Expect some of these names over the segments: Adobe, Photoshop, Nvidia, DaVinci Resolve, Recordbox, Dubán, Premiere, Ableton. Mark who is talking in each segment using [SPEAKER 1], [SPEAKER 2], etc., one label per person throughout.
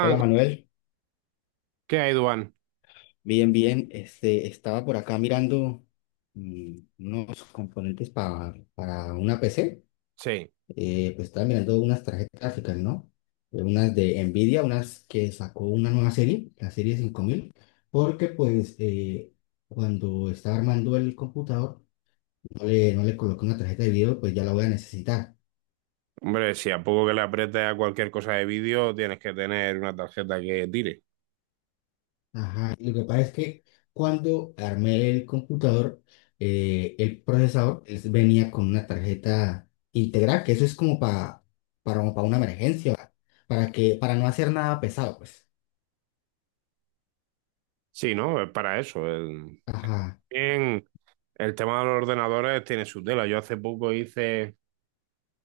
[SPEAKER 1] Hola Manuel,
[SPEAKER 2] ¿qué hay, Dubán?
[SPEAKER 1] bien, bien. Este, estaba por acá mirando unos componentes para una PC.
[SPEAKER 2] Sí,
[SPEAKER 1] Pues estaba mirando unas tarjetas gráficas, ¿no? Unas de Nvidia, unas que sacó una nueva serie, la serie 5000. Porque pues cuando estaba armando el computador no le coloqué una tarjeta de video, pues ya la voy a necesitar.
[SPEAKER 2] hombre, si a poco que le aprietes a cualquier cosa de vídeo, tienes que tener una tarjeta que tire.
[SPEAKER 1] Ajá. Lo que pasa es que cuando armé el computador, el procesador venía con una tarjeta integral, que eso es como para, como para una emergencia, para no hacer nada pesado, pues.
[SPEAKER 2] Sí, ¿no? Es para eso. El,
[SPEAKER 1] Ajá,
[SPEAKER 2] bien, el tema de los ordenadores tiene su tela. Yo hace poco hice,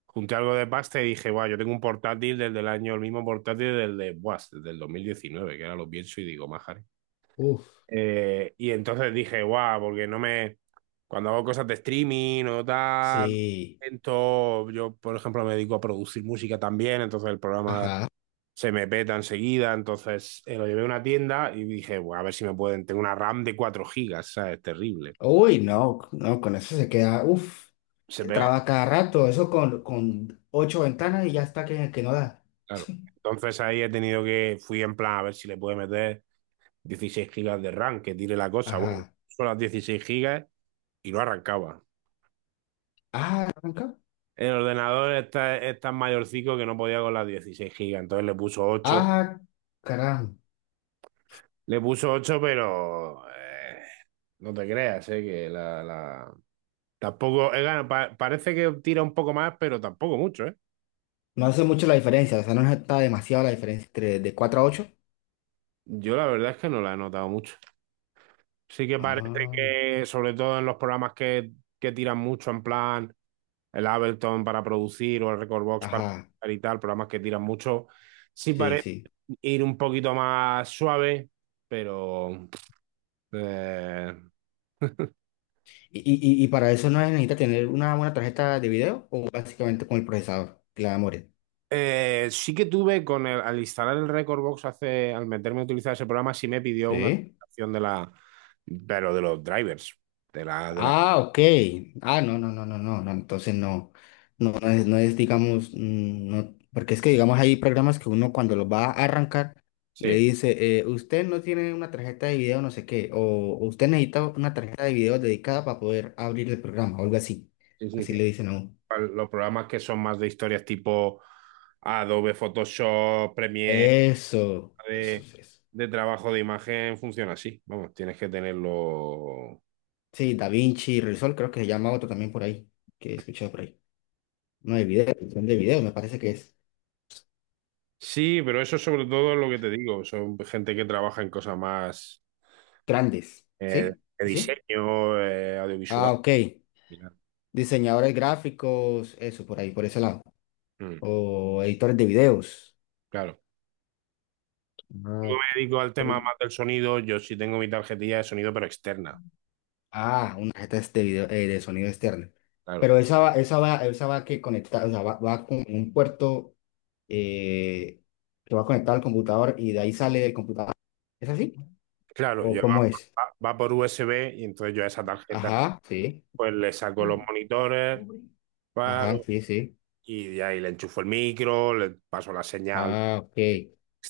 [SPEAKER 2] junté algo de pasta y dije, guau, yo tengo un portátil desde el año, el mismo portátil del de, buah, desde el 2019, que ahora lo pienso y digo, maja.
[SPEAKER 1] uff,
[SPEAKER 2] Y entonces dije, guau, porque no me. Cuando hago cosas de streaming o tal,
[SPEAKER 1] sí,
[SPEAKER 2] yo, por ejemplo, me dedico a producir música también, entonces el programa
[SPEAKER 1] ajá.
[SPEAKER 2] se me peta enseguida. Entonces lo llevé a una tienda y dije, bueno, a ver si me pueden. Tengo una RAM de 4 gigas, ¿sabes? Terrible.
[SPEAKER 1] Uy, no, no, con eso se queda. Uff,
[SPEAKER 2] Se pega,
[SPEAKER 1] traba cada rato, eso con ocho ventanas y ya está que no da.
[SPEAKER 2] claro. Entonces ahí he tenido que. Fui en plan a ver si le puedo meter 16 gigas de RAM, que tire la cosa. Bueno,
[SPEAKER 1] Ajá.
[SPEAKER 2] son las 16 gigas y no arrancaba.
[SPEAKER 1] Ah, arranca.
[SPEAKER 2] El ordenador está, es tan mayorcico que no podía con las 16 gigas, entonces le puso 8.
[SPEAKER 1] Ah, caramba.
[SPEAKER 2] Le puso 8 pero no te creas, que tampoco, parece que tira un poco más, pero tampoco mucho, ¿eh?
[SPEAKER 1] No hace mucho la diferencia, o sea, no está demasiado la diferencia entre de 4 a ocho.
[SPEAKER 2] Yo la verdad es que no la he notado mucho. Sí que parece
[SPEAKER 1] Ah,
[SPEAKER 2] que, sobre todo en los programas que tiran mucho, en plan el Ableton para producir o el Recordbox para
[SPEAKER 1] ajá,
[SPEAKER 2] editar y tal, programas que tiran mucho, sí
[SPEAKER 1] sí,
[SPEAKER 2] parece
[SPEAKER 1] sí.
[SPEAKER 2] ir un poquito más suave, pero eh,
[SPEAKER 1] ¿Y para eso no necesita tener una buena tarjeta de video o básicamente con el procesador, que la memoria?
[SPEAKER 2] sí que tuve con el, al instalar el Recordbox hace, al meterme a utilizar ese programa, sí me pidió una
[SPEAKER 1] Sí.
[SPEAKER 2] actualización de la, pero de los drivers, de la,
[SPEAKER 1] Ah, ok. Ah, no, no, no, no, no, no. Entonces no, no, no es, digamos, no, porque es que, digamos, hay programas que uno cuando los va a arrancar le
[SPEAKER 2] sí.
[SPEAKER 1] dice, usted no tiene una tarjeta de video, no sé qué, o usted necesita una tarjeta de video dedicada para poder abrir el programa, o algo así.
[SPEAKER 2] Sí, sí,
[SPEAKER 1] Así
[SPEAKER 2] sí.
[SPEAKER 1] le dicen a uno.
[SPEAKER 2] Los programas que son más de historias tipo Adobe, Photoshop, Premiere,
[SPEAKER 1] Eso
[SPEAKER 2] de,
[SPEAKER 1] es eso.
[SPEAKER 2] de trabajo de imagen, funciona así. Vamos, tienes que tenerlo.
[SPEAKER 1] Sí, DaVinci Resolve creo que se llama otro también por ahí, que he escuchado por ahí. No, de video, son de video, me parece que es
[SPEAKER 2] Sí, pero eso sobre todo es lo que te digo. Son gente que trabaja en cosas más
[SPEAKER 1] grandes,
[SPEAKER 2] eh,
[SPEAKER 1] ¿sí?
[SPEAKER 2] de
[SPEAKER 1] ¿Así?
[SPEAKER 2] diseño, audiovisual
[SPEAKER 1] Ah, ok.
[SPEAKER 2] y tal.
[SPEAKER 1] Diseñadores gráficos, eso, por ahí, por ese lado.
[SPEAKER 2] Mm,
[SPEAKER 1] O editores de videos.
[SPEAKER 2] claro. Si. Yo
[SPEAKER 1] Ah,
[SPEAKER 2] me dedico al tema
[SPEAKER 1] pero-
[SPEAKER 2] más del sonido. Yo sí tengo mi tarjetilla de sonido, pero externa.
[SPEAKER 1] ah, una tarjeta de video, de sonido externo.
[SPEAKER 2] Claro.
[SPEAKER 1] Pero esa va que conectar, o sea, va con un puerto eh, que va conectado al computador y de ahí sale el computador. ¿Es así?
[SPEAKER 2] Claro,
[SPEAKER 1] ¿O
[SPEAKER 2] yo
[SPEAKER 1] cómo es?
[SPEAKER 2] va por USB y entonces yo a esa tarjeta
[SPEAKER 1] Ajá, sí.
[SPEAKER 2] pues le saco los monitores,
[SPEAKER 1] Ajá,
[SPEAKER 2] paro,
[SPEAKER 1] sí, sí.
[SPEAKER 2] y de ahí le enchufo el micro, le paso la señal
[SPEAKER 1] Ah, ok.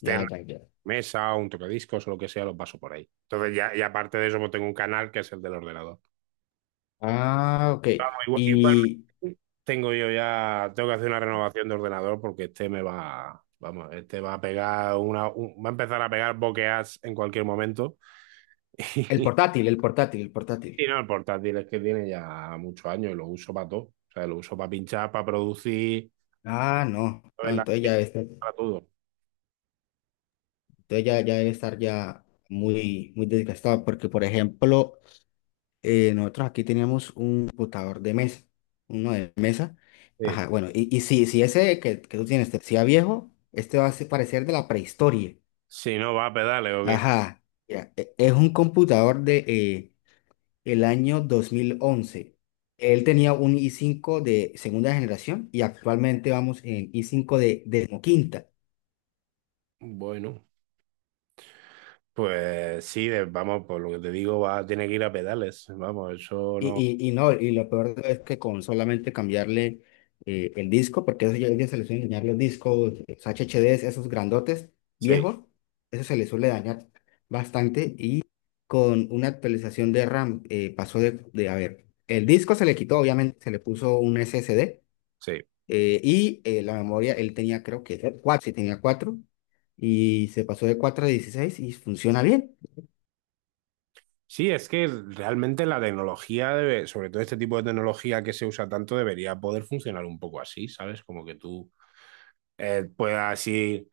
[SPEAKER 1] Ya, ya, ya.
[SPEAKER 2] mesa, un tocadiscos o lo que sea, lo paso por ahí. Entonces ya, y aparte de eso, pues tengo un canal que es el del ordenador.
[SPEAKER 1] Ah, ok.
[SPEAKER 2] Vamos,
[SPEAKER 1] Y
[SPEAKER 2] igualmente tengo yo ya, tengo que hacer una renovación de ordenador porque este me va, vamos, este va a pegar una, va a empezar a pegar bokehs en cualquier momento.
[SPEAKER 1] el portátil, el portátil, el
[SPEAKER 2] Y
[SPEAKER 1] portátil.
[SPEAKER 2] no, el portátil es que tiene ya muchos años y lo uso para todo. O sea, lo uso para pinchar, para producir,
[SPEAKER 1] Ah, no,
[SPEAKER 2] para
[SPEAKER 1] no,
[SPEAKER 2] para todo.
[SPEAKER 1] entonces ya debe estar ya muy, muy desgastado, porque por ejemplo, nosotros aquí teníamos un computador de mesa, uno de mesa,
[SPEAKER 2] Sí.
[SPEAKER 1] ajá, bueno, y si ese que tú tienes te parecía viejo, este va a parecer de la prehistoria,
[SPEAKER 2] Si no va a pedales o qué.
[SPEAKER 1] ajá, ya, es un computador de el año 2011. Él tenía un i5 de segunda generación y actualmente vamos en i5 de quinta.
[SPEAKER 2] Bueno, pues sí, vamos, por lo que te digo, va, tiene que ir a pedales. Vamos, eso
[SPEAKER 1] Y,
[SPEAKER 2] no.
[SPEAKER 1] y no, y lo peor es que con solamente cambiarle el disco, porque eso ya se les suele dañar los discos, los HDDs, esos grandotes,
[SPEAKER 2] Sí,
[SPEAKER 1] viejos, eso se les suele dañar bastante. Y con una actualización de RAM pasó de, a ver, el disco se le quitó, obviamente, se le puso un SSD
[SPEAKER 2] sí.
[SPEAKER 1] y la memoria, él tenía creo que cuatro, sí tenía cuatro, y se pasó de 4 a 16 y funciona bien.
[SPEAKER 2] Sí, es que realmente la tecnología debe, sobre todo este tipo de tecnología que se usa tanto, debería poder funcionar un poco así, ¿sabes? Como que tú puedas ir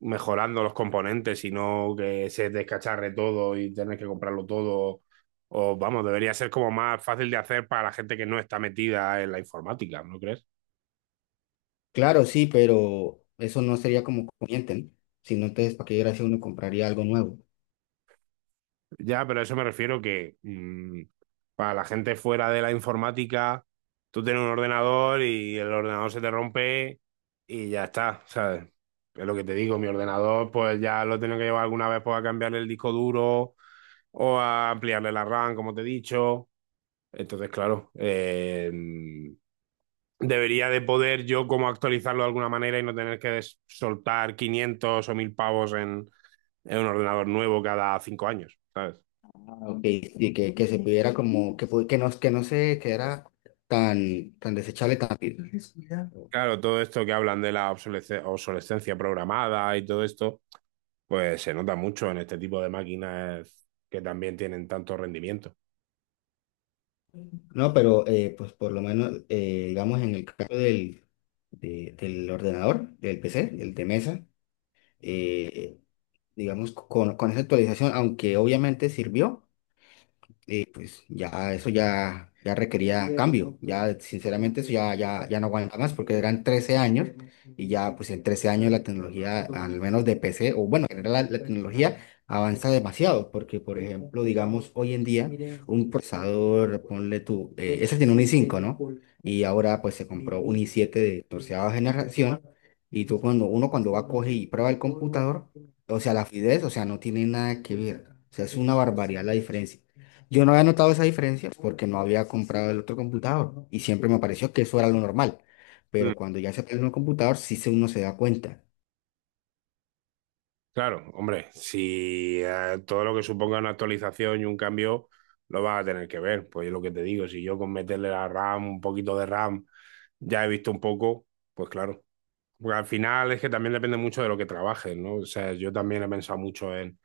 [SPEAKER 2] mejorando los componentes y no que se descacharre todo y tener que comprarlo todo. O vamos, debería ser como más fácil de hacer para la gente que no está metida en la informática, ¿no crees?
[SPEAKER 1] Claro, sí, pero eso no sería como conveniente, ¿no? Si no, entonces, ¿para qué gracia uno compraría algo nuevo?
[SPEAKER 2] Ya, pero a eso me refiero que mm, para la gente fuera de la informática, tú tienes un ordenador y el ordenador se te rompe y ya está, ¿sabes? Es lo que te digo, mi ordenador pues ya lo tengo que llevar alguna vez pues, a cambiarle el disco duro o a ampliarle la RAM, como te he dicho. Entonces, claro, debería de poder yo como actualizarlo de alguna manera y no tener que soltar 500 o 1000 pavos en un ordenador nuevo cada 5 años, ¿sabes?
[SPEAKER 1] Y que se pudiera como, no, que no se quedara tan, tan desechable tan rápido. Exacto.
[SPEAKER 2] Claro, todo esto que hablan de la obsolescencia programada y todo esto, pues se nota mucho en este tipo de máquinas que también tienen tanto rendimiento.
[SPEAKER 1] No, pero pues por lo menos, digamos, en el caso del ordenador, del PC, del de mesa, eh, digamos, con esa actualización, aunque obviamente sirvió. Pues ya eso ya requería cambio, ya sinceramente eso ya no aguanta más porque eran 13 años, y ya pues en 13 años la tecnología, al menos de PC, o bueno, en general la tecnología avanza demasiado porque por ejemplo, digamos hoy en día un procesador, ponle tú, ese tiene un i5, ¿no? Y ahora pues se compró un i7 de 14 generación y tú cuando uno cuando va a coger y prueba el computador, o sea, la fluidez, o sea, no tiene nada que ver. O sea, es una barbaridad la diferencia. Yo no había notado esa diferencia porque no había comprado el otro computador y siempre me pareció que eso era lo normal. Pero cuando ya se pierde un computador, sí uno se da cuenta.
[SPEAKER 2] Claro, hombre, si todo lo que suponga una actualización y un cambio lo vas a tener que ver. Pues es lo que te digo, si yo con meterle la RAM, un poquito de RAM, ya he visto un poco, pues claro. Porque al final es que también depende mucho de lo que trabajes, ¿no? O sea, yo también he pensado mucho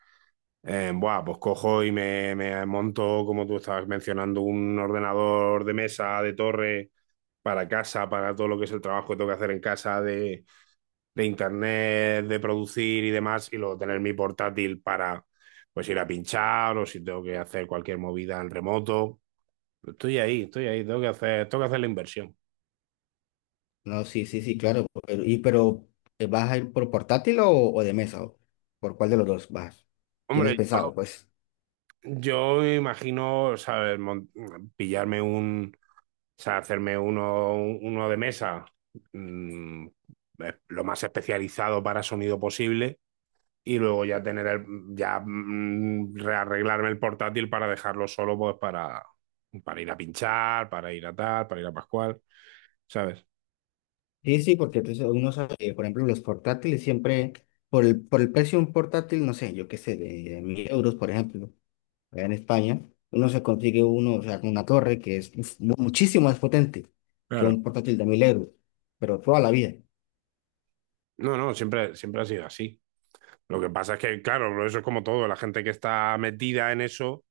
[SPEAKER 2] en, buah, pues cojo y me monto, como tú estabas mencionando, un ordenador de mesa, de torre para casa, para todo lo que es el trabajo que tengo que hacer en casa de internet, de producir y demás, y luego tener mi portátil para pues ir a pinchar o si tengo que hacer cualquier movida en remoto. Estoy ahí, tengo que hacer la inversión.
[SPEAKER 1] No, sí, sí, sí, claro. Pero ¿vas a ir por portátil o de mesa? ¿O ¿Por cuál de los dos vas? ¿Tienes
[SPEAKER 2] Hombre,
[SPEAKER 1] pensado? Pues
[SPEAKER 2] yo me imagino, o sea, pillarme un, o sea, hacerme uno, uno de mesa, mm, lo más especializado para sonido posible, y luego ya tener ya mm, rearreglarme el portátil para dejarlo solo, pues para ir a pinchar, para ir a tal, para ir a Pascual, ¿sabes?
[SPEAKER 1] sí, sí, porque entonces uno sabe, por ejemplo, los portátiles siempre, por el precio de un portátil, no sé, yo qué sé, de 1000 euros, por ejemplo. Allá en España, uno se consigue uno, o sea, con una torre que es uf, muchísimo más potente que
[SPEAKER 2] Claro.
[SPEAKER 1] un portátil de 1000 euros, pero toda la vida.
[SPEAKER 2] No, no, siempre, siempre ha sido así. Lo que pasa es que, claro, eso es como todo, la gente que está metida en eso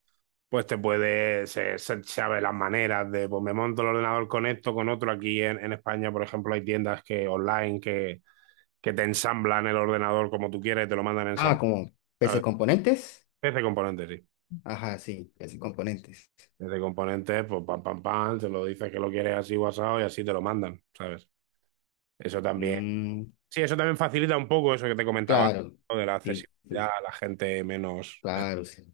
[SPEAKER 2] pues te puede, sabe las maneras de, pues me monto el ordenador con esto, con otro. Aquí en España, por ejemplo, hay tiendas que online que te ensamblan el ordenador como tú quieres y te lo mandan
[SPEAKER 1] Ah,
[SPEAKER 2] ensamblado.
[SPEAKER 1] como PC
[SPEAKER 2] ¿Sabes?
[SPEAKER 1] componentes.
[SPEAKER 2] Ese componente, sí.
[SPEAKER 1] Ajá, sí, PC componentes.
[SPEAKER 2] Ese componente, pues pam, pam, pam, te lo dices que lo quieres así guasado y así te lo mandan, ¿sabes? Eso también.
[SPEAKER 1] Mm,
[SPEAKER 2] Sí, eso también facilita un poco eso que te comentaba,
[SPEAKER 1] claro,
[SPEAKER 2] ¿no? De la
[SPEAKER 1] sí, sí,
[SPEAKER 2] accesibilidad a la gente menos...
[SPEAKER 1] claro, sí.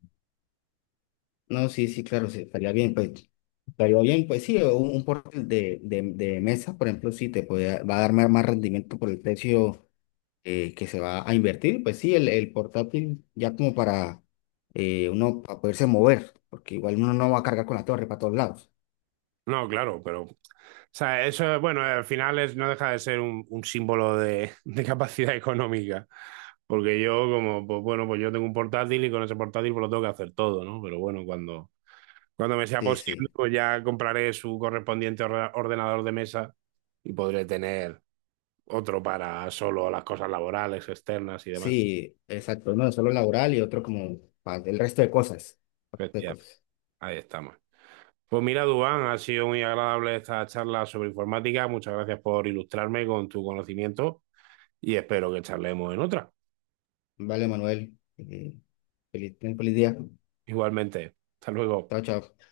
[SPEAKER 1] No, sí, sí, claro, sí, estaría bien, pues. Estaría bien, pues sí, un portátil de mesa, por ejemplo, sí, te puede, va a dar más rendimiento por el precio que se va a invertir, pues sí, el portátil ya como para uno para poderse mover, porque igual uno no va a cargar con la torre para todos lados.
[SPEAKER 2] No, claro, pero... O sea, eso, bueno, al final es, no deja de ser un símbolo de capacidad económica. Porque yo, como, pues bueno, pues yo tengo un portátil y con ese portátil pues lo tengo que hacer todo, ¿no? Pero bueno, cuando, cuando me sea
[SPEAKER 1] Sí,
[SPEAKER 2] posible,
[SPEAKER 1] sí,
[SPEAKER 2] pues ya compraré su correspondiente ordenador de mesa y podré tener otro para solo las cosas laborales, externas y demás.
[SPEAKER 1] sí, exacto, uno solo laboral y otro como para el resto de cosas. Para el resto
[SPEAKER 2] Hostia,
[SPEAKER 1] de cosas.
[SPEAKER 2] ahí estamos. Pues mira, Dubán, ha sido muy agradable esta charla sobre informática. Muchas gracias por ilustrarme con tu conocimiento y espero que charlemos en otra.
[SPEAKER 1] Vale, Manuel, ten feliz día.
[SPEAKER 2] Igualmente, hasta luego.
[SPEAKER 1] Chao, chao.